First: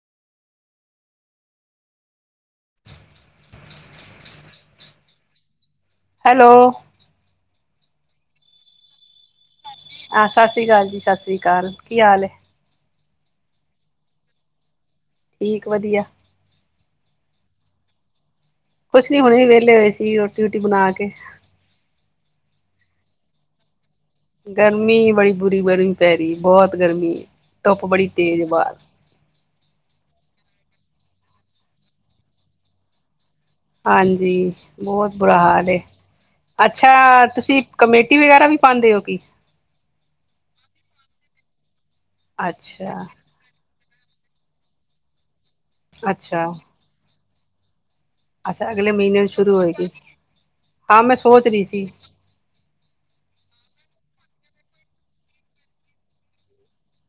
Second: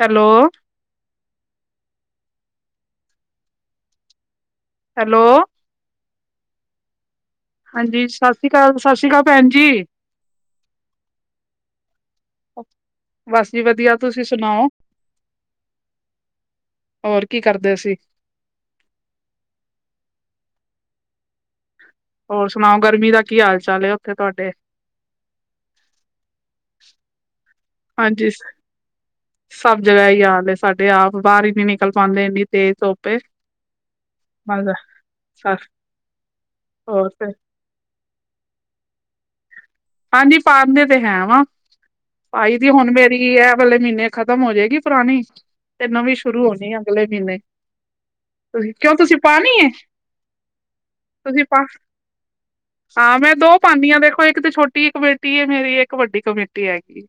Hello [inaudible] hello hello ਹਾਂਜੀ, ਸਾਸ੍ਰੀ ਕਾਲ, ਸਾਸੀ ਕਾਲ ਭੈਨ ਜੀ। ਆ, ਸਾਸ੍ਰੀ ਕਾਲ ਜੀ, ਸਾਸ੍ਰੀ ਕਾਲ ਕੀ ਹਾਲੈ ਐ? ਬਸ ਜੀ ਵਦੀਆ, ਤੁਸੀ ਸੁਨਾਓ? ਠੀਕ ਵਦੀਆ। ਹੋਰ ਕੀ ਕਰਦੇ ਸੀ? ਕੁਛ ਨੀ ਹੋਣੇ ਵੇਲੇ ਹੋਏ ਸੀ, ਰੋਟੀ-ਰੂਟੀ ਬਨਾ ਕੇ। ਹੋਰ ਸੁਨਾਓ ਗਰਮੀ ਦਾ ਕੀ ਹਾਲ-ਚਾਲ ਐ ਓਥੇ ਤੁਆਡੇ? ਮੀ ਬੜੀ ਬੁਰੀ ਗਰਮੀ ਪੈ ਰੀ ਬੋਹਤ ਗਰਮੀ ਏ, ਧੋੱਪ ਬੜੀ ਤੇਜ਼ ਏ ਬਾਰ। ਸਬ ਜਗਾ ਏਈ ਹਾਲ ਏ, ਸਾਡੇ ਆਪ ਬਾਰ ਈ ਨੀ ਨਿਕਲ ਪਾਂਦੇ ਏਨੀ ਤੇਜ਼ ਧੋਪ ਏ। ਹਾਂਜੀ, ਬੋਤ ਬੁਰਾ ਹਾਲ ਏ, ਅੱਛਾ ਹੋਰ ਤੇ ਤੁਸੀਂ ਕਮੇਟੀ ਵਗੈਰਾ ਵੀ ਪਾਂਦੇ ਓ ਕਿ? ਹਾਂਜੀ। ਪਾਂਦੇ ਤੇ ਹੈ ਵਾਂ, ਪਾਈ ਦੀ ਹੋਨ ਅੱਛਾ ਮੇਰੀ ਐ ਵਾਲੇ ਮ੍ਹੀਨੇ ਖ਼ਤਮ ਹੋ ਜੇਗੀ ਪੁਰਾਨੀ, ਤੇ ਨਵੀ ਅੱਛਾ ਸ਼ੁਰੂ ਹੋਨੀ ਏ ਅਗਲੇ ਮ੍ਹੀਨੇ। ਅੱਛਾ, ਅਗਲੇ ਮ੍ਹੀਨੇ ਨੂੰ ਸ਼ੁਰੂ ਹੈ ਹੋਏਗੀ, ਹਾਂ ਮੈਂ ਤੁਸੀਂ ਸੋਚ ਰੀ ਪਾ ਸੀ। ਹਾਂ ਮੈਂ ਦੋ ਪਾਂਨੀ ਆ, ਵੇਖੋ ਇੱਕ ਤੇ ਛੋਟੀ ਕਮੇਟੀ ਏ ਮੇਰੀ ਏਕ ਵੱਡੀ ਕਮੇਟੀ ਹੈਗੀ ਏ।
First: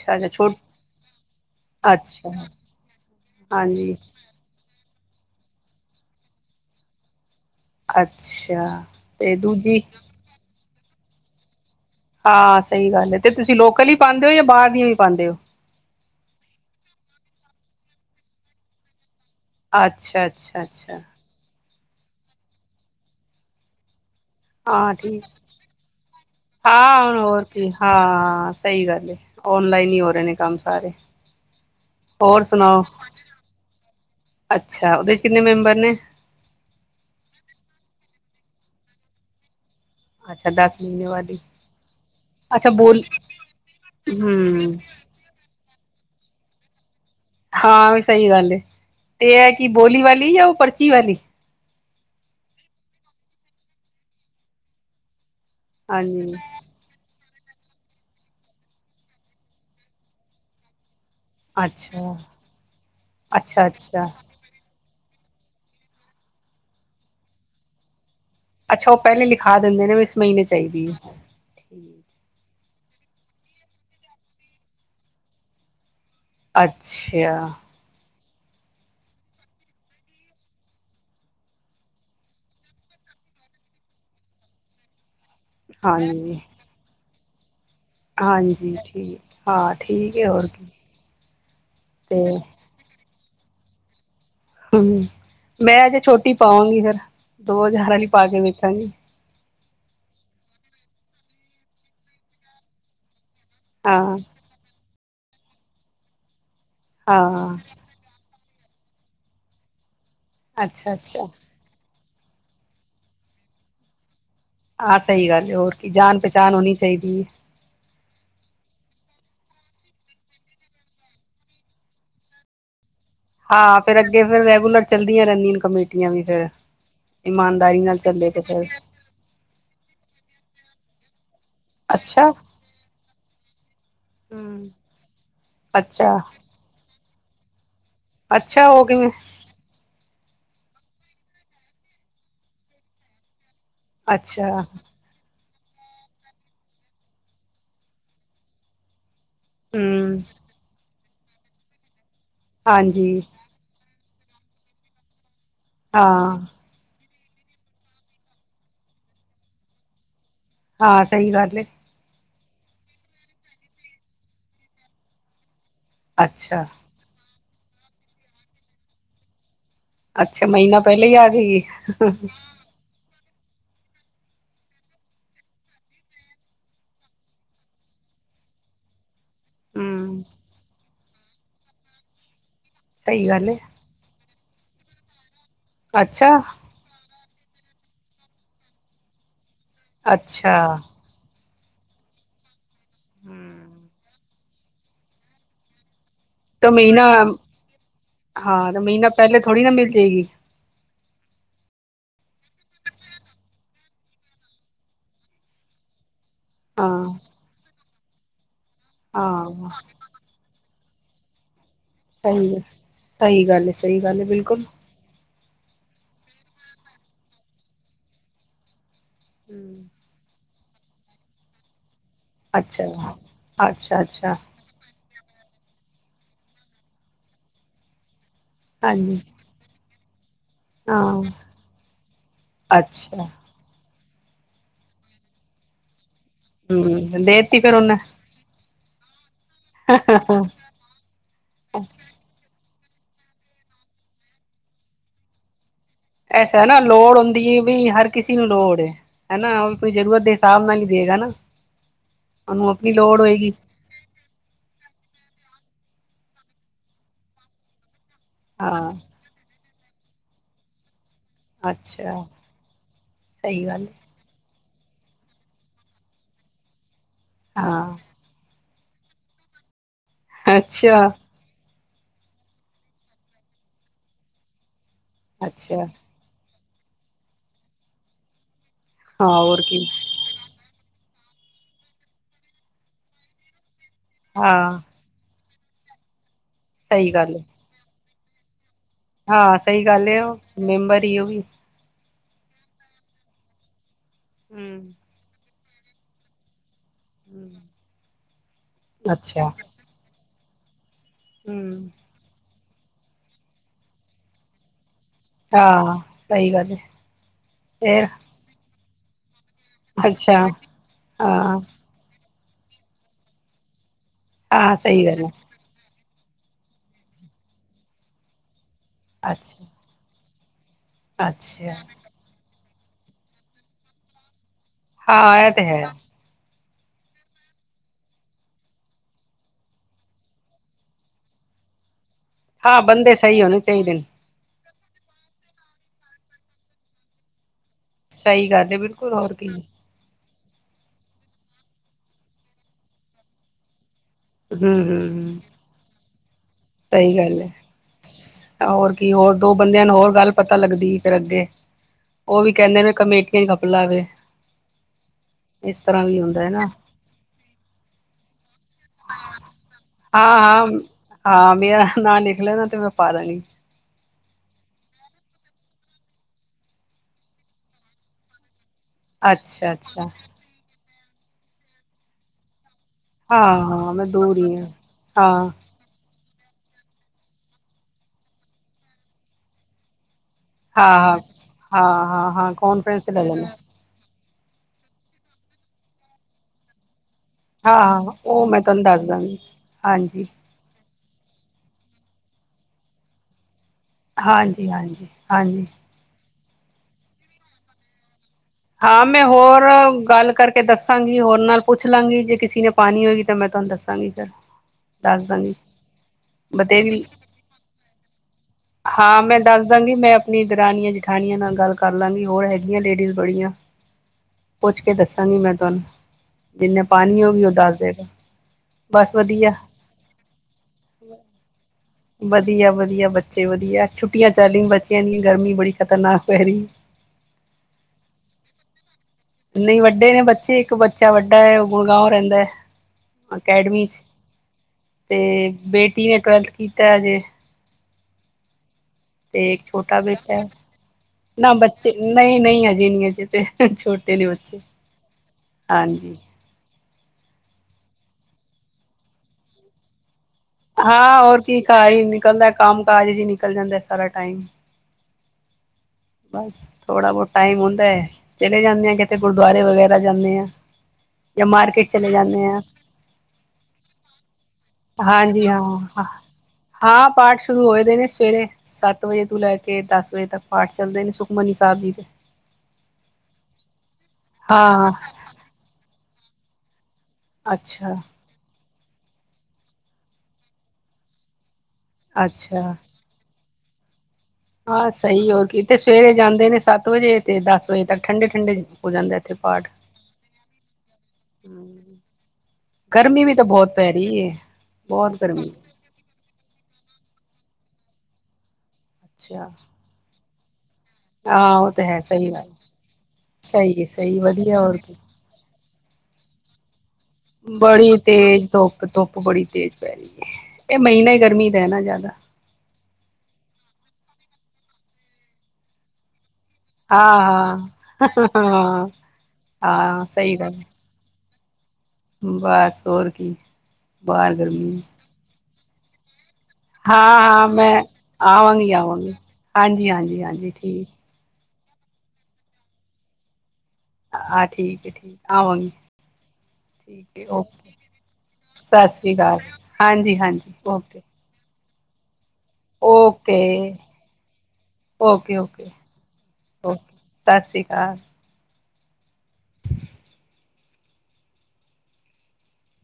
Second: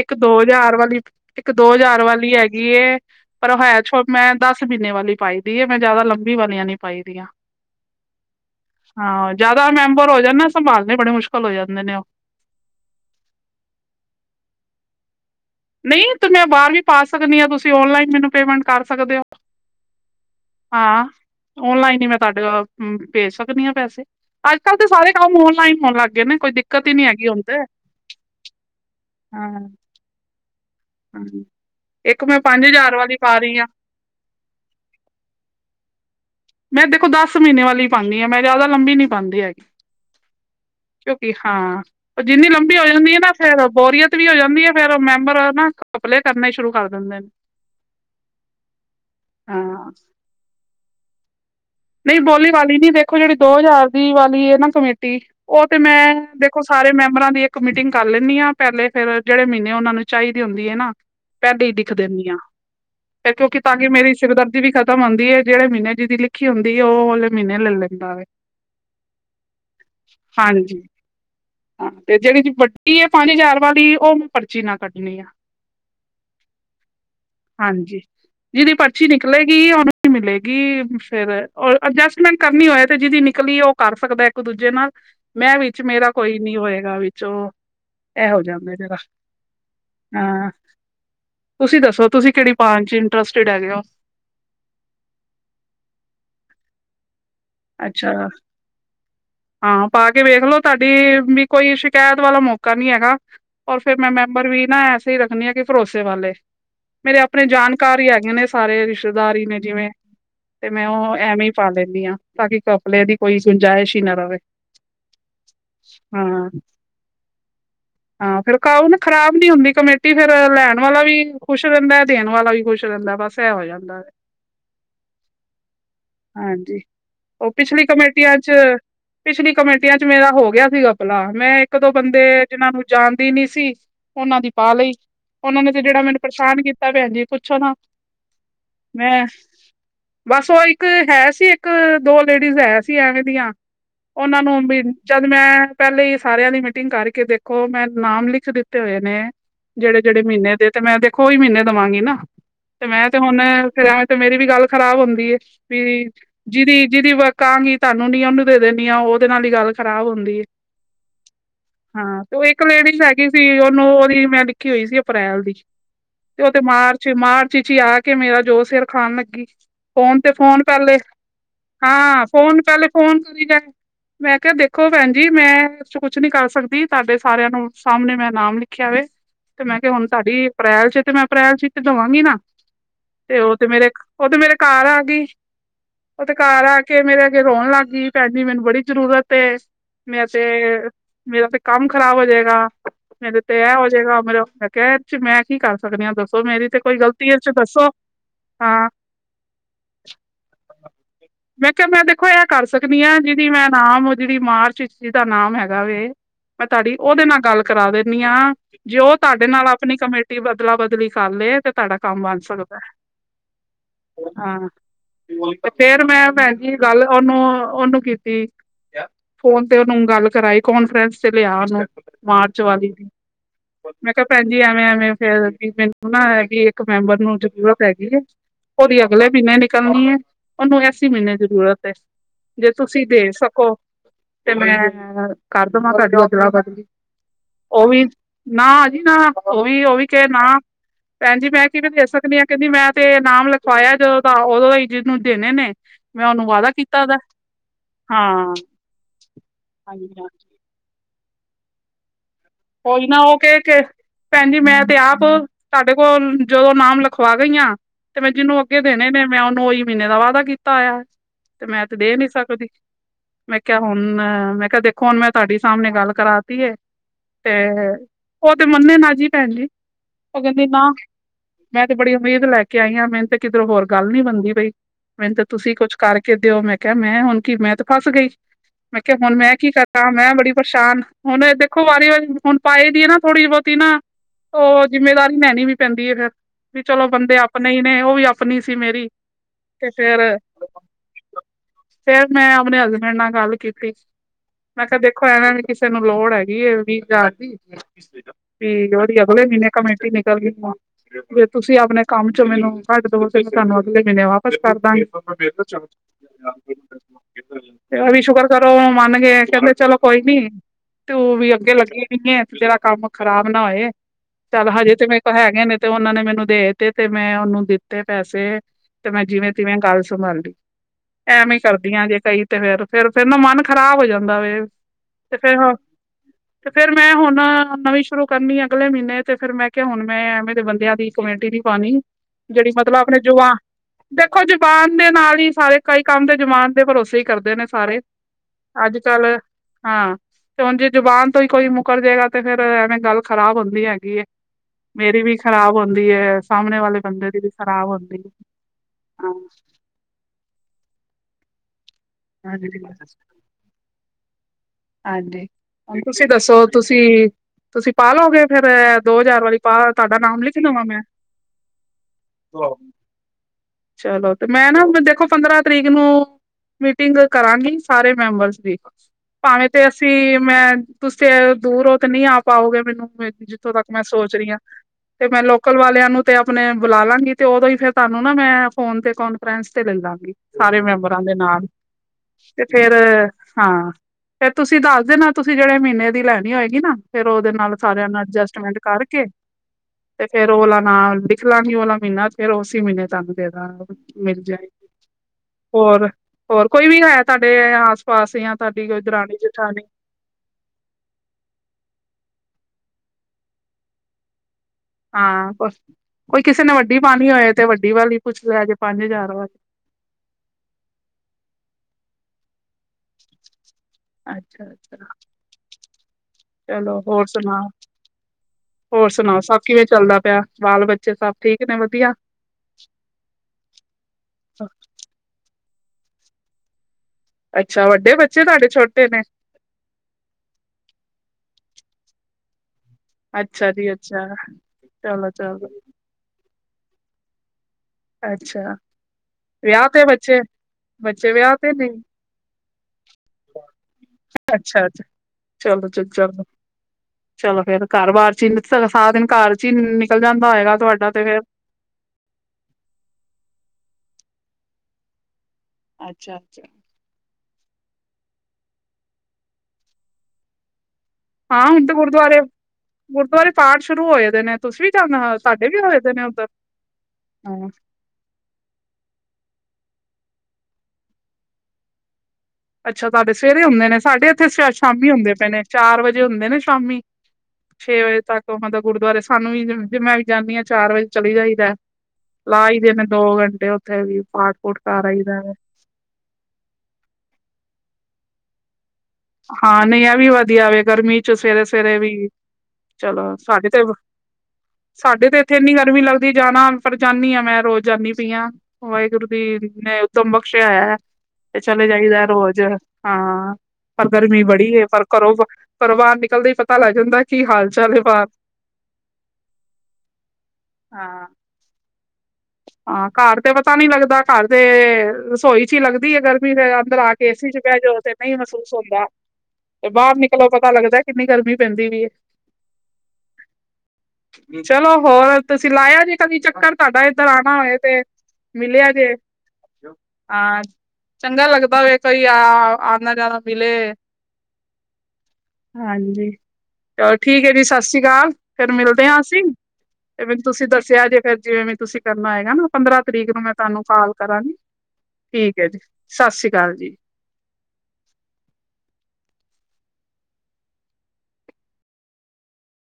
ਏਕ ਅੱਛਾ ਦੋ ਛੋ ਹਜਾਰ ਵਾਲੀ, ਇੱਕ ਦੋ ਹਜ਼ਾਰ ਅੱਛਾ ਵਾਲੀ ਹੈਗੀ ਏ, ਪਰ ਓ ਹੈ ਹਾਂਜੀ ਛੋ ਮੈਂ ਦਸ ਮ੍ਹੀਨੇ ਵਾਲੀ ਪਾਈ ਦੀ ਏ, ਮੈਂ ਜਾਦਾ ਲੰਬੀ ਵਾਲੀਆਂ ਨੀ ਪਾਈ ਦੀਆਂ। ਅੱਛਾ ਤੇ ਹਾਂ ਜਾਦਾ ਦੂਜੀ ਮੈਂਬਰ ਹੋ ਜਾਨ ਨਾ, ਸੰਭਾਲਨੇ ਬੜੇ ਮੁਸ਼ਕਲ ਹੋ ਜਾਂਦੇ ਨੇ ਓ। ਹਾਂ, ਸਈ ਗਾੱਲ ਐ, ਤੇ ਤੁਸੀਂ ਲੋਕਲ ਈ ਪਾਂਦੇ ਓ ਯਾ ਬਾਰ ਦੀਆਂ ਵੀ ਪਾਂਦੇ ਓ। ਨਈ ਤੂੰ ਮੈਂ ਬਾਰ ਵੀ ਪਾ ਸਕਨੀ ਆਂ, ਤੁਸੀਂ ਓਨਲਾਈਨ ਮੈਨੂੰ ਪੇਮਂਟ ਕਾਰ ਸਕਦੇ ਓ। ਆੱਛਾ-ਆੱਛਾ, ਆੱਛਾ। ਓਨਲਾਈਨ ਈ ਮੈਂ ਤੁਆਡੇ ਕੋਲੋ ਅ, ਭੇਜ ਸਕਨੀ ਆਂ ਪੈਸੇ। ਆਜ-ਕਾਲ ਤੇ ਹਾਂ ਸਾਰੇ ਠੀਕ ਕਾੰਮ ਓਨਲਾਈਨ ਹੋਨ ਲਾੱਗ ਗੇ ਨੇ, ਕੋਈ ਦਿੱਕਤ ਈ ਹਾਂ ਨੀ ਹੁਣ ਹੈਗੀ ਹੋਨ ਤੇ ਓਨਲਾਈਨ ਈ ਹੋ ਰੇ ਨੇ ਕਾੰਮ ਸਾਰੇ। ਏਕ ਮੈਂ ਹੋਰ ਪਾੰਜ ਸੁਣਾਓ ਹਜਾਰ ਵਾਲੀ ਪਾ ਰੀ ਆ। ਅੱਛਾ, ਓਦੇ ਚ ਕਿੰਨੇ ਮੈਂਬਰ ਨੇ? ਮੈਂ ਦੇਖੋ ਦਸ ਮ੍ਹੀਨੇ ਵਾਲੀ ਪਾਂਨੀ ਆ, ਮੈਂ ਜਾਦਾ ਲੰਬੀ ਨ ਪਾਂਦੀ ਹੈਗੀ। ਅੱਛਾ ਦਸ ਮਹੀਨੇ ਕੇਓ ਕਿ ਵਾਲੀ ਹਾਂ, ਓ ਜਿੰਨੀ ਅੱਛਾ ਲੰਬੀ ਹੋ ਬੋਲ ਜਾਂਦੀ ਏ ਨਾ ਫੇਰ ਬੋਰੀਅਤ ਵੀ ਹੋ ਜਾਂਦੀ ਏ ਹਮ ਫੇਰ ਮੈਂਬ ਬਰਾ ਨਾ ਘਪਲੇ ਕਾਰਨੇ ਸ਼ੁਰੂ ਕਾਰ ਦਿੰਦੇ ਨ। ਹਾਂ ਏ ਵੀ ਸਈ ਗਾੱਲ ਏ, ਤੇ ਐ ਕਿ ਹਾਂ ਬੋਲੀ ਵਾਲੀ ਯਾ ਪਰਚੀ ਵਾਲੀ? ਨਈ ਬੋਲੀ ਵਾਲੀ ਨੀ, ਦੇਖੋ ਜੇੜੀ ਦੋ ਹਜ਼ਾਰ ਦੀ ਵਾਲੀ ਏ ਨਾ ਕਮੇਟੀ ਓ ਤੇ ਮੈਂ ਹਾਂਜੀ ਦੇਖੋ ਸਾਰੇ ਮੈਂਬਰਾਂ ਦੀ ਇੱਕ ਮੀਟਿੰਗ ਕਾਰ ਲੈਨੀ ਆ ਪੈਲੇ, ਫੇਰ ਜੇੜੇ ਮ੍ਹੀਨੇ ਓਨਾਂ ਨੂੰ ਚਾਈਦੀ ਹੁੰਦੀ ਏ ਨਾ ਪੈਲੀ ਲਿਖ ਅੱਛਾ ਦੇਨੀ ਆ, ਫੇਰ ਕੇਓਕਿ ਅੱਛਾ ਤਾਂ ਕਿ ਅੱਛਾ ਮੇਰੀ ਸਿਰਦਰਦੀ ਵੀ ਖ ਤਮ ਹੋਂਦੀ ਏ, ਜੇੜੇ ਮ੍ਹੀਨੇ ਜੀ ਦੀ ਲਿਖੀ ਹੋਂਦੀ ਏ ਓ ਵਾਲੇ ਮ੍ਹੀਨੇ ਲੈ ਲੈਂਦਾ ਵੇ। ਅੱਛਾ, ਓ ਪੈਲੇ ਲਿਖਾ ਦਿੰਦੇ ਨੇ ਇਸ ਮਹੀਨੇ ਹਾਂਜੀ ਚਾਈਦੀ ਏ। ਹਾਂ, ਤੇ ਜੇੜੀ ਵੱਡੀ ਏ ਪਾੰਜ ਹਜਾਰ ਵਾਲੀ, ਓ ਮੈਂ ਪਰਚੀ ਨਾ ਕੱਡਨੀ ਆ। [inaudible] ਅੱਛਾ। ਹਾਂਜੀ। ਜਿਦੀ ਪਰਚੀ ਨਿਕਲੇਗੀ, ਓਨੂੰ ਈ ਮਿਲੇਗੀ ਫੇਰ ਓਰ ਅਡਜਸਟਮੈਂਟ ਕਰਨੀ ਹੋਏ ਤੇ ਜੀਦੀ ਨਿਕਲੀ ਏ, ਓ ਕਾਰ ਸਕਦਾ ਇੱਕ ਦੂਜੇ ਨਾਲ। ਮੇ ਵਿੱਚ ਮੇਰਾ ਕੋਈ ਹਾਂਜੀ ਨੀ ਹੋਏਗਾ ਵਿੱਚ ਓ। ਏ ਹੋ ਜਾਂਦਾ ਹਾਂਜੀ ਜਰਾ ਠੀਕ ਹਾਂ ਠੀਕ ਹੈ ਹੋਰ ਹਾਂ, ਕੀ ਤੁਸੀਂ ਦੱਸੋ ਤੇ ਤੁਸੀ ਕੇੜੀ ਪਾਣ ਚ ਇੰਟਰਸਟਿਡ ਹੈਗੇ ਹੋ। ਹੂੰ, ਮੈਂ ਅਜ਼ੇ ਛੋਟੀ ਪਾਵਾਂਗੀ ਫੇਰ, ਦੋ ਹਜ਼ਾਰ ਵਾਲੀ ਅੱਛਾ ਪਾ ਕੇ ਵੇਖਾਂਗੀ। ਹਾਂ, ਪਾ ਕੇ ਵੇਖਲੋ ਤੁਹਾਡੀ ਵੀ ਕੋਈ ਸ਼ਿਕਾਇਤ ਵਾਲਾ ਮੌਕਾ ਨੀ ਹੈਗਾ। ਔਰ ਫੇਰ ਮੈਂ ਹਾਂ ਮੈਂਬਰ ਵੀ ਨਾ ਐਸੇ ਹੀ ਰੱਖਣੀ ਆ ਕਿ ਭਰੋਸੇ ਵਾਲੇ ਮੇਰੇ ਅਪਣੇ ਹਾਂ ਜਾਣਕਾਰ ਹੀ ਹੈਗੇ ਨੇ ਸਾਰੇ ਰਿਸ਼ਤੇਦਾਰ ਹੀ ਨੇ ਜਿਵੇਂ ਤੇ ਮੈਂ ਅੱਛਾ ਉਹ ਅੱਛਾ ਐਵੇਂ ਹੀ ਪਾ ਲੈਂਣੀ ਹਾਂ। ਤਾਂਕੀ ਘਪਲੇ ਦੀ ਕੋਈ ਗੁੰਜਾਇਸ਼ ਹੀ ਨਾ ਰਵੇ। ਹਾਂ, ਸਹੀ ਗੱਲ ਏ ਹੋਰ ਕੀ ਹਾਂ ਜਾਣ-ਪਹਿਚਾਣ ਹੋਣੀ ਚਾਹੀਦੀ ਏ। [inaudible] ਹਾਂ, ਫੇਰ ਕਾ ਓ ਨਾ ਖਰਾਬ ਨੀ ਹੁੰਦੀ ਕਮੇਟੀ, ਫੇਰ ਲੈਣ ਵਾਲਾ ਵੀ ਖੁਸ਼ ਰਹਿੰਦਾ ਦੇਣ ਵਾਲਾ ਵੀ ਖੁਸ਼ ਰਹਿੰਦਾ ਬਸ ਇਹ ਹੋ ਹਾਂ, ਫੇਰ ਜਾਂਦਾ ਅੱਗੇ ਫੇਰ ਰੈਗੂਲਰ ਚੱਲਦੀਆਂ ਰਹਿੰਦੀਆਂ ਕਮੇਟੀਆਂ ਵੀ ਫੇਰ ਹਾਂਜੀ ਉਹ ਪਿਛਲੀ ਕਮੇਟੀਆਂ ਚ ਪਿਛਲੀ ਕਮੇਟੀਆਂ ਚ ਮੇਰਾ ਹੋ ਗਿਆ ਸੀ ਘਪਲਾ, ਮੈਂ ਇੱਕ ਦੋ ਬੰਦੇ ਅੱਛਾ ਜਿਨਾਂ ਨੂੰ ਜਾਣਦੀ ਨੀ ਸੀ ਉਹਨਾਂ ਦੀ ਹਮ ਪਾ ਲਈ, ਉਹਨਾਂ ਨੇ ਤੇ ਜਿਹੜਾ ਅੱਛਾ ਮੈਨੂੰ ਪਰੇਸ਼ਾਨ ਕੀਤਾ ਭੈਣ ਜੀ ਪੁੱਛੋ ਨਾ, ਅੱਛਾ ਉਹ ਕਿਵੇਂ ਮੈਂ ਬਸ ਉਹ ਇੱਕ ਹੈ ਸੀ ਇੱਕ ਦੋ ਲੇਡੀਜ਼ ਹੈ ਸੀ ਐਵੇਂ ਦੀਆਂ ਉਹਨਾਂ ਅੱਛਾ ਨੂੰ ਜਦ ਮੈਂ ਪਹਿਲੇ ਹੀ ਸਾਰਿਆਂ ਦੀ ਮੀਟਿੰਗ ਕਰਕੇ ਦੇਖੋ ਮੈਂ ਨਾਮ ਲਿਖ ਦਿੱਤੇ ਹੋਏ ਨੇ ਹਮ ਜਿਹੜੇ-ਜਿਹੜੇ ਮਹੀਨੇ ਦੇ ਤੇ ਮੈਂ ਦੇਖੋ ਓਹੀ ਮਹੀਨੇ ਦੇਵਾਂਗੀ ਨਾ, ਤੇ ਮੈਂ ਹਾਂਜੀ ਤੇ ਹੁਣ ਫੇਰ ਤੇ ਮੇਰੀ ਵੀ ਗੱਲ ਖ਼ਰਾਬ ਹੁੰਦੀ ਏ ਵੀ ਹਾਂ ਜਿਹਦੀ, ਜਿਹਦੀ ਕਹਾਂ ਗੀ ਤੁਹਾਨੂੰ ਨੀ ਉਹਨੂੰ ਦੇ ਦਿੰਦੀ ਆ, ਉਹਦੇ ਨਾਲ ਹੀ ਗੱਲ ਖਰਾਬ ਹੁੰਦੀ ਏ। ਹਾਂ, ਸਹੀ ਗੱਲ ਏ। ਹਾਂ, ਤੇ ਉਹ ਇੱਕ ਲੇਡੀਜ਼ ਹੈਗੀ ਸੀ, ਉਹਨੂੰ ਉਹਦੀ ਮੈਂ ਲਿਖੀ ਹੋਈ ਸੀ ਅਪ੍ਰੈਲ ਦੀ ਤੇ ਉਹ ਤੇ ਅੱਛਾ ਮਾਰਚ, ਮਾਰਚ ਵਿਚ ਹੀ ਆ ਕੇ ਮੇਰਾ ਜੋ ਸਿਰ ਖਾਣ ਲੱਗੀ ਫੋਨ ਤੇ ਅੱਛਾ ਫੋਨ ਮਹੀਨਾ ਪਹਿਲੇ [unintelligible] ਹਾਂ, ਫੋਨ ਪਹਿਲੇ ਫੋਨ ਕਰੀ ਜਾਏ ਮੈਂ ਕਿਹਾ ਦੇਖੋ ਭੈਣ ਜੀ ਮੈਂ ਕੁਛ ਨੀ ਕਰ ਸਕਦੀ ਤੁਹਾਡੇ ਸਾਰਿਆਂ ਨੂੰ ਸਾਹਮਣੇ ਮੈਂ ਨਾਮ ਲਿਖਿਆ ਵੇ ਤੇ ਮੈਂ ਕਿਹਾ ਹੁਣ ਹਮ ਤੁਹਾਡੀ ਅਪ੍ਰੈਲ ਚ ਤੇ ਮੈਂ ਅਪ੍ਰੈਲ ਚ ਤੇ ਦਵਾਂਗੀ ਨਾ, ਸਹੀ ਤੇ ਗੱਲ ਉਹ ਹੈ ਤੇ ਮੇਰੇ ਉਹ ਤੇ ਮੇਰੇ ਕਾਰ ਆ ਗਈ ਉਹ ਅੱਛਾ ਤੇ ਕਾਰ ਆ ਕੇ ਮੇਰੇ ਅੱਗੇ ਰੋਣ ਲੱਗ ਗਈ ਭੈਣ ਜੀ ਮੈਨੂੰ ਬੜੀ ਜ਼ਰੂਰਤ ਏ ਮੈਂ ਤੇ ਅੱਛਾ ਮੇਰਾ ਤੇ ਕੰਮ ਖ਼ਰਾਬ ਹੋ ਜਾਏਗਾ ਮਰੇ ਤੇ ਇਹ ਹਮ ਹੋ ਜਾਏਗਾ ਮਰੇ [unintelligible] ਮੈਂ ਕੀ ਕਰ ਸਕਣੀ ਆਂ, ਦੱਸੋ ਮੇਰੀ ਤਾਂ ਤੇ ਕੋਈ ਮਹੀਨਾ ਗ਼ਲਤੀ ਐ ਚ ਦੱਸੋ ਤਾਂ ਹਾਂ ਮਹੀਨਾ ਪਹਿਲੇ ਥੋੜੀ ਨਾ ਮਿਲ ਜੇਗੀ ਮੈਂ ਕਿਹਾ ਮੈਂ ਦੇਖੋ ਇਹ ਕਰ ਸਕਦੀ ਆ ਜਿਹਦੀ ਮੈਂ ਨਾਮ ਜਿਹੜੀ ਮਾਰਚ ਜੀ ਦਾ ਨਾਮ ਹੈਗਾ ਵੇ ਮੈਂ ਤੁਹਾਡੀ ਹਾਂ ਉਹਦੇ ਨਾਲ ਗੱਲ ਕਰਾ ਦੇਣੀ ਆਂ, ਜੇ ਉਹ ਤੁਹਾਡੇ ਨਾਲ ਹਾਂ ਆਪਣੀ ਕਮੇਟੀ ਟੀ ਬਦਲਾ ਬਦਲੀ ਕਰ ਲਏ ਤੇ ਤੁਹਾਡਾ ਕੰਮ ਬਣ ਸਹੀ ਹੈ ਸਕਦਾ, ਸਹੀ ਗੱਲ ਹੈ ਸਹੀ ਗੱਲ ਹੈ ਬਿਲਕੁਲ ਹਾਂ। ਫੇਰ ਮੈਂ ਭੈਣ ਜੀ ਗੱਲ ਉਹਨੂੰ-ਉਹਨੂੰ ਕੀਤੀ ਫੋਨ ਤੇ ਉਹਨੂੰ ਗੱਲ ਕਰਾਈ, ਕਾਨਫਰੰਸ ਚ ਲਿਆ ਉਹਨੂੰ ਮਾਰਚ ਅੱਛਾ ਵਾਲੀ, ਅੱਛਾ ਮੈਂ ਕਿਹਾ ਅੱਛਾ ਭੈਣ ਜੀ ਐਵੇਂ-ਐਵੇਂ ਫੇਰ ਮੈਨੂੰ ਨਾ ਹੈਗੀ ਇੱਕ ਮੈਂਬਰ ਨੂੰ ਜਰੂਰਤ ਹੈਗੀ ਏ, ਉਹਦੀ ਹਾਂਜੀ ਅਗਲੇ ਮਹੀਨੇ ਨਿਕਲਣੀ ਏ ਉਹਨੂੰ ਐਸੀ ਹਾਂ ਮਹੀਨੇ ਜ਼ਰੂਰਤ ਏ, ਜੇ ਤੁਸੀਂ ਅੱਛਾ ਦੇ ਸਕੋ ਤੇ ਮੈਂ ਕਰ ਦੇਵਾਂ ਤੁਹਾਡੀ ਅਦਲਾ-ਬਦਲੀ, ਹਮ ਦੇਤੀ ਫਿਰ ਉਹ ਉਹਨੇ ਵੀ ਨਾ ਜੀ ਨਾ ਉਹ ਵੀ, ਉਹ ਵੀ ਕਹੇ ਨਾ ਭੈਣਜੀ ਮੈਂ ਕਿਵੇਂ ਦੇ ਸਕਨੀ ਆ ਕਹਿੰਦੀ ਮੈਂ ਤੇ ਨਾਮ ਲਿਖਵਾਇਆ ਜਦੋਂ ਤਾਂ ਉਦੋਂ ਹੀ ਜਿਹਨੂੰ ਦੇਣੇ ਨੇ ਮੈਂ ਉਹਨੂੰ ਐਸਾ ਵਾਅਦਾ ਨਾ ਕੀਤਾ ਲੋੜ ਦਾ ਹੁੰਦੀ ਵੀ ਹਰ ਕਿਸੇ ਨੂੰ ਹਾਂ ਲੋੜ ਏ ਹੇਣਾ, ਉਹ ਆਪਣੀ ਜ਼ਰੂਰਤ ਹਾਂਜੀ ਦੇ ਹਿਸਾਬ ਨਾਲ ਹੀ ਦੇ ਗਾ ਨਾ ਉਹਨੂੰ ਆਪਣੀ ਔਈ ਨਾ ਲੋੜ ਉਹ ਹੋਏਗੀ ਕੇ-ਕੇ ਭੈਣ ਜੀ ਮੈਂ ਤੇ ਆਪ ਤੁਹਾਡੇ ਕੋਲ ਜੌ ਨਾਮ ਲਿਖਵਾ ਗਈਆ ਤੇ ਮੈਂ ਜਿਹਨੂੰ ਅੱਗੇ ਹਾਂ ਦੇਣੇ ਨੇ ਮੈਂ ਉਹਨੂੰ ਉਹੀ ਮਹੀਨੇ ਦਾ ਵਾਅਦਾ ਕੀਤਾ ਆਇਆ ਤੇ ਮੈਂ ਤੇ ਦੇ ਅੱਛਾ ਨੀ ਸਕਦੀ ਮੈਂ ਸਹੀ ਕਿਆ ਗੱਲ ਹੁਣ ਮੈਂ, ਮੈਂ ਕਿਆ ਦੇਖੋ ਹੁਣ ਮੈਂ ਤੁਆਡੀ ਸਾਮਣੇ ਗੱਲ ਕਰਾ ਤੀ ਏ ਤੇ ਹਾਂ ਔ ਤੇ ਮੰਨੇ ਨਾ ਜੀ ਭੈਣ ਜੀ, ਔ ਕੈਂਦੀ ਨਾ ਅੱਛਾ, ਮੈਂ ਤੇ ਬੜੀ ਉਮੀਦ ਲੇ ਕੇ ਆਈ ਆਂ। ਮੈਨ ਤੇ ਕਿਧਰੋਂ ਹੋਰ ਗੱਲ ਨੀ ਬਣਦੀ ਪਈ। ਮੈਨ ਤੇ ਤੁਸੀ ਈ ਅੱਛਾ ਕੁਛ ਕਰ ਕੇ ਦਿਔ। ਮੈਂ ਕਿਆ ਮੈਂ ਹੁਣ ਕੀ ਮੈਂ ਤੇ ਫਸ ਗਈ। ਮੈਂ ਕਿਆ ਹਾਂ ਹੁਣ ਮੈਂ ਹੋਰ ਕੀ ਕਰਾਂ ਮੈਂ ਬੜੀ ਪਰੇਸ਼ਾਨ। ਹੁਣ ਐ ਦੇਖੋ ਵਾਰੀ-ਵਾਰੀ ਹੁਣ ਪਾਏ ਦੀ ਐ ਨਾ ਥੋੜ੍ਹੀ ਬੋਤੀ ਨਾ ਹਾਂ। ਉਹ ਜਿੰਮੇਦਾਰੀ ਲੈਣੀ ਵੀ ਪੈਂਦੀ ਏ ਫੇਰ ਵੀ ਚਲੋ ਸਹੀ ਗੱਲ ਬੰਦੇ ਏ। ਆਪਣੇ ਈ ਨੇ ਔ ਵੀ ਆਪਣੀ ਸੀ ਮੇਰੀ ਹਾਂ ਸਈ ਤੇ ਗੱਲ ਏ ਫੇਰ ਔ ਮੈਂਬਰ ਈ ਏ ਔ ਵੀ ਫੇਰ ਮੈਂ ਆਪਣੇ ਹਸਬੈਂਡ ਨਾਲ ਗੱਲ ਕੀਤੀ ਮੈਂ ਹੂੰ, ਕਿਆ ਦੇ ਖੋ ਐਂਵੇਂ ਐਂਵੇ ਕਿਸੇ ਨੂੰ ਲੋੜ ਹੈਗੀ ਏ ਓਦੀ ਹੂੰ। [unintelligible] ਔਦੀ ਅਗਲੇ ਅੱਛਾ, ਮੀਨੇ ਕਮੇਟੀ ਨਿਕਲ ਗਈ। ਵੇ ਤੁਸੀ ਹੂੰ ਆਪਣੇ ਕੰਮ ਚੋ ਮੈਨੂੰ ਕੱਢ ਦੋ ਤੇ ਤਾਨੂੰ ਅਗਲੇ ਮਹੀਨੇ ਵਾਪਸ ਕਰਦਾਂਗੀ। ਹਾਂ ਸਹੀ ਗੱਲ ਏ ਫੇਰ ਐਵੀ ਸ਼ੁਕਰ ਕਰੋ ਔ ਮੰਨ ਗੇ ਕੈਂਦੇ ਚਲੋ ਕੋਈ ਨੀ ਅੱਛਾ ਤੂੰ ਵੀ ਹਾਂ, ਅੱਗੇ ਲੱ ਗੀ ਦੀ ਏ ਤੇਰਾ ਕੰਮ ਖ਼ਰਾਬ ਨਾ ਹੋਏ, ਚੱਲ ਹਾਂ ਹਜੇ ਸਹੀ ਤੇ ਮੇਰੇ ਗੱਲ ਏ ਕੋ ਹੈਗੇ ਨੇ ਤੇ ਔਨਾਂ ਨੇ ਮੈਨੂੰ ਦੇ ਤੇ, ਤੇ ਮੈਂ ਔਨੂੰ ਦਿੱਤੇ ਪੈਸੇ ਤੇ ਮੈਂ ਜਿਵੇਂ ਅੱਛਾ, ਤਿਵੇਂ ਗੱਲ ਸੰਭਾਲੀ। ਐਵੇਂ ਅੱਛਾ। ਕਰਦੀ ਆ ਜੇ ਕਈ ਤੇ ਫੇਰ, ਫੇਰ, ਫੇਰ ਨਾ ਮਨ ਖ਼ਰਾਬ ਹੋ ਜਾਂਦਾ ਵੇ। ਹਾਂ ਐ ਤੇ ਹੈ। ਤੇ ਫੇਰ ਮੈਂ ਹੁਣ ਨਵੀਂ ਸ਼ੁਰੂ ਕਰਨੀ ਏ ਅਗਲੇ ਮੀਨੇ ਤੇ ਫੇਰ ਮੈਂ ਕਿਆ ਹੁਣ ਮੈਂ ਐਵੇਂ ਦੇ ਬੰਦਿਆਂ ਦੀ ਕਮੇਟੀ ਨੀ ਪਾਨੀ ਜੇੜੀ ਹਾਂ ਮਤਲਬ ਬੰਦੇ ਆਪਣੇ ਸਹੀ ਜੁਵਾ ਹੋਣੇ ਚਾਹੀਦੇ ਨੇ ਦੇ ਖੋ ਜਬਾਨ ਦੇ ਨਾਲ ਈ ਸਾਰੇ ਕਈ ਕੰਮ ਤੇ ਜਬਾਨ ਦੇ ਭਰੋਸੇ ਈ ਕਰਦੇ ਨੇ ਸਾਰੇ ਸਹੀ ਗੱਲ ਏ ਅੱਜ ਬਿਲਕੁਲ ਹੋਰ ਕੱਲ। ਕੀ ਹੂੰ, ਹਾਂ ਤੇ ਹੁਣ ਜੇ ਜੁਬਾਨ ਤੋਂ ਈ ਕੋਈ ਮੁਕਰ ਜਾਏਗਾ ਤੇ ਫੇਰ ਐਵੇਂ ਗੱਲ ਖ਼ਰਾਬ ਹੁੰਦੀ ਹੈਗੀ ਏ। ਮੇਰੀ ਵੀ ਹੂੰ ਖ਼ਰਾਬ ਹੁੰਦੀ ਏ, ਸਾਹਮਣੇ ਵਾਲੇ ਬੰਦੇ ਦੀ ਵੀ ਖ਼ਰਾਬ ਹੁੰਦੀ ਏ। ਆਂ ਹੋਰ ਕੀ ਹੋਰ ਦੋ ਬੰ ਦਿਆਂ ਨੂੰ ਹੋਰ ਗੱਲ ਪਤਾ ਲੱਗਦੀ ਫਿਰ ਅੱਗੇ। ਔ ਵੀ ਹਾਂਜੀ ਕੈਂਦੇ ਨੇ ਕਮੇਟੀਆਂ 'ਚ ਘਪਲਾ ਵੇ। ਹਾਂਜੀ, ਇਸ ਹੁਨ ਤਰ੍ਹਾਂ ਵੀ ਤੁਸੀ ਹੁੰਦਾ ਹੈ ਦੱਸੋ ਨਾ ਤੁਸੀ ਤੁਸੀ ਪਾ ਲੋਗੇ ਅਪਣੇ ਦੋ ਹਜ਼ਾਰ ਵਾਲੀ ਪਾ, ਤੁਆਡਾ ਹਾਂ ਨਾਮ ਲਿਖ ਹਾਂ ਲਵਾਂ ਮੈਂ? ਹਾਂ ਮੇਰਾ ਨਾਂ ਲਿਖ ਲੈਣਾ ਤੇ ਮੈਂ ਪਾ ਦਾਂਗੀ ਚਲੋ ਤੇ ਮੈਂ ਨਾ ਪ ਦੇਖੋ ਪੰਦਰਾਂ ਤਰੀਕ ਨੂੰ ਮੀਟਿੰਗ ਕਰਾਂਗੀ ਸਾਰੇ ਮੈਂਬਰਸ ਦੀ। ਭਾਵੇਂ ਅੱਛਾ ਤੇ ਅੱਛਾ ਅਸੀ ਮੈਂ, ਤੁਸੀ ਤੇ ਦੂਰ ਔ ਤੇ ਨਈ ਆ ਪਾਔਗੇ ਮੈਨੂੰ ਮੇਨੂ ਹਾਂ ਜਿੱਥੋਂ ਤੱਕ ਹਾਂ ਮੈਂ ਸੋਚ ਦੂਰ ਰਈ ਹੀ ਆਂ ਹਾਂ ਤੇ ਮੈਂ ਹਾਂ ਲੋ ਕਲ ਵਾਲਿਆਂ ਨੂੰ ਤੇ ਅਪਣੇ ਬੁਲਾ ਲਾਂਗੀ ਤੇ ਔਦੋਂ ਈ ਫੇਰ ਤਾਨੂੰ ਨਾ ਮੈਂ ਫੋਨ ਤੇ ਕੋਨਫਰੈਂਸ ਤੇ ਲੱਲਾਂਗੀ। ਸਾਰੇ ਹਾਂ ਹਾਂ ਮੈਂਬਰਾਂ ਦੇ ਨਾਲ ਹਾਂ ਹਾਂ ਹਾਂ ਤੇ ਫੇਰ ਕਾਨਫਰੰਸ ਲੈ ਲੈਣਾ ਹਾਂ ਫੇਰ ਤੁਸੀ ਦੱਸ ਦੇਨਾ ਤੁਸੀ ਜੜੇ ਮੀਨੇ ਦੀ ਲੈਣੀ ਹੋਏਗੀ ਨਾ ਫੇਰ ਔਦੇ ਹਾਂ ਨਾਲ, ਸਾਰਿਆਂ ਹਾਂ ਨਾਲ ਉਹ ਮੈਂ ਐਡਜੇਸਟਮੈਂਟ ਤੁਹਾਨੂੰ ਦੱਸ ਕਰਕੇ ਦਾਂਗੀ ਹਾਂਜੀ ਤੇ ਫੇਰ ਔਲਾ ਨਾਂ ਲਿਖ ਲਾਂਗੀ ਔਲਾ ਮੀਨਾ ਫੇਰ ਔਸੀ ਮੀਨੇ ਤੁਆਨੂੰ ਦੇ ਦਾਂ ਮਿਲ ਜਾਏਗੀ। ਹਾਂਜੀ ਹਾਂਜੀ ਹਾਂਜੀ ਹੋਰ, ਹੋਰ ਕੋਈ ਵੀ ਹੈ ਤਾਡੇ ਆਸ ਪਾਸ ਯਾਂ ਹਾਂ ਮੈਂ ਹੋਰ ਗੱਲ ਕਰ ਕੇ ਦੱਸਾਂਗੀ ਹੋਰ ਨਾਲ ਪੁੱਛ ਲਾਂਗੀ ਜੇ ਕਿਸੀ ਨੇ ਪਾਨੀ ਹੋਏਗੀ ਤਾਂ ਮੈਂ ਤੁਆਨੂੰ ਦੱਸਾਂਗੀ ਫੇਰ। ਹਾਂ, ਕੋਈ ਕਿਸੇ ਨੇ ਵੱਡੀ ਬਥੇਰੀ ਪਾਨੀ ਹੋਏ ਤੇ ਵੱਡੀ ਵਾਲੀ ਵੀ ਪੁੱਛ ਲਿਆ ਜੇ। ਪੰਜ ਹਾਂ ਹਜ਼ਾਰ ਮੈਂ ਵਾਲੀ ਦਸ ਦਾਂਗੀ ਮੈਂ ਅਪਣੀ ਦਰਾਨੀਆਂ ਜਠਾਨੀਆਂ ਨਾਲ ਗੱਲ ਕਰ ਲਾਂਗੀ ਹੋਰ ਹੈਗੀਐਂ ਲੇਡੀਜ਼ ਬੜੀਆਂ। ਅੱਛਾ ਪੁੱਛ ਕੇ ਅੱਛਾ ਦੱਸਾਂਗੀ ਮੈਂ ਤੁਆਨੂੰ ਜਿੰਨੇ ਚਲੋ ਪਾਨੀ ਹੋਰ ਔਵੀ ਔ ਸੁਣਾਓ ਦੱਸ ਦੇਗਾ। ਹੋਰ ਬਸ ਸੁਣਾਔ ਵਧੀਆ ਸਭ ਕਿਵੇਂ ਚੱਲਦਾ ਪਿਐ, ਬਾਲ-ਬੱਚੇ ਸਭ ਠੀਕ ਨੇ, ਵਧੀਆ? ਵਧੀਆ, ਵਧੀਆ ਬੱਚੇ ਵਧੀਆ। ਛੁੱਟੀਆਂ ਚੱਲ ਰੀ ਬੱਚਿਆਂ ਦੀ ਗਰਮੀ ਬੜੀ ਖਤਰਨਾਕ ਪੈ ਰਹੀ ਅੱਛਾ, ਵੱਡੇ ਬੱਚੇ ਤੁਆਡੇ ਛੋਟੇ ਨੇ? ਨਈ ਵੱਡੇ ਨੇ ਬੱਚੇ। ਇੱਕ ਬੱਚਾ ਵੱਡਾ ਐ ਔ ਗੁੜਗਾਉ ਰੈਂਦੈ ਅੱਛਾ ਅਕੈਡਮੀ ਜੀ 'ਚ ਅੱਛਾ ਤੇ ਚਲੋ ਚਲੋ ਬੇਟੀ ਨੇ ਟਵੈਲਥ ਕੀਤੈ ਹਜੇ। ਅੱਛਾ, ਤੇ ਇੱਕ ਵਿਆਹ ਛੋਟਾ ਤੇ ਬੇਟਾ ਬੱਚੇ? ਹੈ ਬੱਚੇ ਨਾ ਵਿਆਹ ਤੇ ਬੱਚੇ ਨਹੀਂ? ਨਹੀਂ- ਨਹੀਂ, ਅਜੇ ਨਹੀਂ ਅਜੇ ਤੇ ਛੋਟੇ, ਨੇ ਬੱਚੇ ਅੱਛਾ -ਅੱਛਾ, ਚੱਲੋ ਚ ਹਾਂਜੀ ਚੱਲੋ। ਚਲੋ ਫੇਰ, ਘਰ ਵਾਰ [unintelligible] [unintelligible] ਹਾਂ, ਹੋਰ ਕੀ, ਘਾਰ ਹੀ ਨਿਕਲਦਾ, ਕੰਮ ਕਾਜ ਚ ਹੀ ਨਿਕਲ ਜਾਂਦਾ ਸਾਰਾ ਟਾਈਮ। ਅੱਛਾ ਅੱਛਾ ਬਸ, ਥੋੜ੍ਹਾ ਬਹੁਤ ਟਾਈਮ ਹੁੰਦਾ ਹੈ, ਚਲੇ ਜਾਂਦੇ ਆ, ਕਿਤੇ ਗੁਰਦੁਆਰੇ ਵਗੈਰਾ ਜਾਂਦੇ ਆ। ਜਾਂ,, ਹਾਂ ਹੁਣ ਮਾਰਕੀਟ ਤੇ ਚਲੇ ਗੁਰਦੁਆਰੇ ਜਾਂਦੇ ਆ। ਗੁਰਦੁਆਰੇ ਪਾਠ ਸ਼ੁਰੂ ਹੋਏ ਦੇ ਨੇ, ਤੁਸੀਂ ਵੀ ਜਾਣਾ, ਹਾਂਜੀ ਹਾਂ ਸਾਡੇ ਵੀ ਹੋਏ ਪਏ ਨੇ ਉੱਧਰ? ਹਾਂ, ਪਾਠ ਸ਼ੁਰੂ ਹਾਂ ਹੋਏ ਦੇ ਨੇ, ਸਵੇਰੇ। ਸੱਤ ਵਜੇ, ਤੋਂ ਲੈ ਕੇ ਦੱਸ ਵਜੇ ਤੱਕ, ਪਾਠ ਚੱਲਦੇ ਨੇ, ਸੁਖਮਨੀ ਸਾਹਿਬ ਜੀ ਦੇ। ਅੱਛਾ, ਤੁਹਾਡੇ ਸਵੇਰੇ ਹੁੰਦੇ ਨੇ, ਸਾਡੇ ਇੱਥੇ ਹਾਂ ਸ਼ਾਮੀ ਹੁੰਦੇ ਪਏ ਨੇ, ਚਾਰ ਵਜੇ ਹੁੰਦੇ ਨੇ ਸ਼ਾਮੀ। ਅੱਛਾ ਛੇ ਵਜੇ ਤੱਕ, ਮਤਲਬ ਗੁਰਦੁਆਰੇ ਸਾਨੂੰ ਵੀ, ਜਿਵੇਂ ਵੀ ਜਾਂਦੀ ਹਾਂ, ਚਾਰ ਵਜੇ ਚਲੀ ਜਾਈਦਾ। ਲਾ, ਅੱਛਾ ਹੀ ਦੇਨੇ ਨ, ਦੋ ਘੰਟੇ ਉੱਥੇ ਵੀ ਪਾਠ। ਪੂਠ ਹਾਂ, ਕਰ ਸਹੀ ਹੈ ਆਈਦਾ ਹੋਰ ਕੀ, ਤੇ ਸਵੇਰੇ ਜਾਂਦੇ ਨੇ ਸੱਤ ਵਜੇ, ਤੇ ਦੱਸ ਵਜੇ ਤੱਕ, ਠੰਡੇ -ਠੰਡੇ ਚ ਹੋ ਜਾਂਦੇ। ਹਾਂ ਨਹੀਂ, ਆ ਵੀ ਵਧੀਆ ਵੇ ਗਰਮੀ ਚ ਸਵੇਰੇ -ਸਵੇਰੇ ਵੀ। ਚਲੋ, ਗਰਮੀ ਵੀ ਤਾਂ ਸਾਡੇ ਬਹੁਤ ਤੇ ਪੈ ਰਹੀ ਹੈ ਬਹੁਤ ਸਾਡੇ ਤੇ, ਗਰਮੀ ਇੱਥੇ ਇੰਨੀ ਗਰਮੀ ਲੱਗਦੀ ਦੀ, ਜਾਣਾ, ਫਿਰ ਜਾਂਨੀ ਹਾਂ, ਮੈਂ ਰੋਜ਼ ਜਾਂਨੀ ਪਈ ਹਾਂ, ਵਾਹਿਗੁਰੂ ਅੱਛਾ ਦੀ ਨੇ, ਉਦਮ ਬਖਸ਼ਿਆ ਹੋਇਆ। ਹਾਂ ਤੇ, ਉਹ ਤਾਂ ਚਲੇ ਹੈ ਜਾਈਦਾ ਸਹੀ ਗੱਲ ਰੋਜ਼, ਹਾਂ। ਸਹੀ ਹੈ ਪਰ ਸਹੀ ਗਰਮੀ ਵਧੀਆ ਬੜੀ ਹੋਰ ਹੈ, ਕੀ ਪਰ ਘਰੋਂ, ਘਰੋਂ ਬਾਹਰ ਨਿਕਲਦੇ ਹੀ ਪਤਾ ਲੱਗ ਜਾਂਦਾ। ਕੀ ਹਾਲ ਚਾਲ ਬੜੀ ਹੈ ਬਾਹਰ ਤੇਜ਼ ਧੁੱਪ, ਧੁੱਪ ਬੜੀ ਤੇਜ਼ ਪੈ ਰਹੀ ਹੈ, ਇਹ ਮਹੀਨਾ ਹੀ ਹਾਂ ਗਰਮੀ ਦਾ ਨਾ ਜ਼ਿਆਦਾ। ਹਾਂ, ਘਰ ਤੇ ਪਤਾ ਨੀ ਲੱਗਦਾ, ਘਰ ਤੇ ਰਸੋਈ ਚ ਹੀ ਲੱਗਦੀ, ਅਗਰ ਗਰਮੀ, ਤੇ ਅੰਦਰ ਆ ਕੇ ਏਸੀ ਹਾਂ ਚ, ਬਹਿ ਜਾਓ ਤੇ ਹਾਂ ਨਹੀਂ ਮਹਿਸੂਸ ਹਾਂ ਹੁੰਦਾ, ਤੇ ਹਾਂ ਬਾਹਰ ਸਹੀ ਨਿਕਲੋ ਗੱਲ ਪਤਾ ਲੱਗਦਾ। ਕਿੰਨੀ, ਗਰਮੀ ਪੈਂਦੀ ਪਈ ਹੈ। ਬਸ ਹੋਰ ਕੀ, ਬਾਹਰ ਗਰਮੀ ਹੈ। ਚਲੋ ਹੋਰ, ਤੁਸੀਂ ਲਾਇਆ ਜੇ ਕਦੇ ਚੱਕਰ। ਤੁਹਾਡਾ ਇੱਧਰ ਹਾਂ-ਹਾਂ, ਆਣਾ ਹੋਏ ਮੈਂ ਤੇ ਆਵਾਂਗੀ- ਮਿਲਿਆ ਜੇ ਆਵਾਂਗੀ, ਹਾਂਜੀ -ਹਾਂਜੀ, ਹਾਂਜੀ ਹਾਂ ਠੀਕ। ਚੰਗਾ ਲੱਗਦਾ ਵੇ, ਕੋਈ ਆ, ਆਉਂਦਾ ਜਾਂਦਾ ਮਿਲੇ। ਆਹ, ਠੀਕ ਹੈ, ਠੀਕ ਆਵਾਂਗੀ। ਹਾਂਜੀ। ਚਲੋ ਠੀਕ ਹੈ ਜੀ, ਸਤਿ ਸ੍ਰੀ ਅਕਾਲ ਫੇਰ ਸਤਿ ਮਿਲਦੇ ਸ਼੍ਰੀ ਹਾਂ ਅਕਾਲ ਅਸੀਂ, ਹਾਂਜੀ ਤੇ ਮੈਨੂੰ ਹਾਂਜੀ ਤੁਸੀਂ ਓਕੇ ਦੱਸਿਆ ਜੇ ਫੇਰ। ਜਿਵੇਂ ਵੀ, ਤੁਸੀਂ ਕਰਨਾ ਹੈਗਾ ਨਾ। ਪੰਦਰਾਂ ਤਰੀਕ ਨੂੰ, ਮੈਂ ਓਕੇ ਤੁਹਾਨੂੰ ਕਾਲ ਕਰਾਂਗੀ, ਓਕੇ ਠੀਕ ਹੈ ਓਕੇ ਜੀ, ਸਤਿ ਸ਼੍ਰੀ ਅਕਾਲ ਜੀ। ਓਕੇ ਸਤਿ ਸ੍ਰੀ ਅਕਾਲ।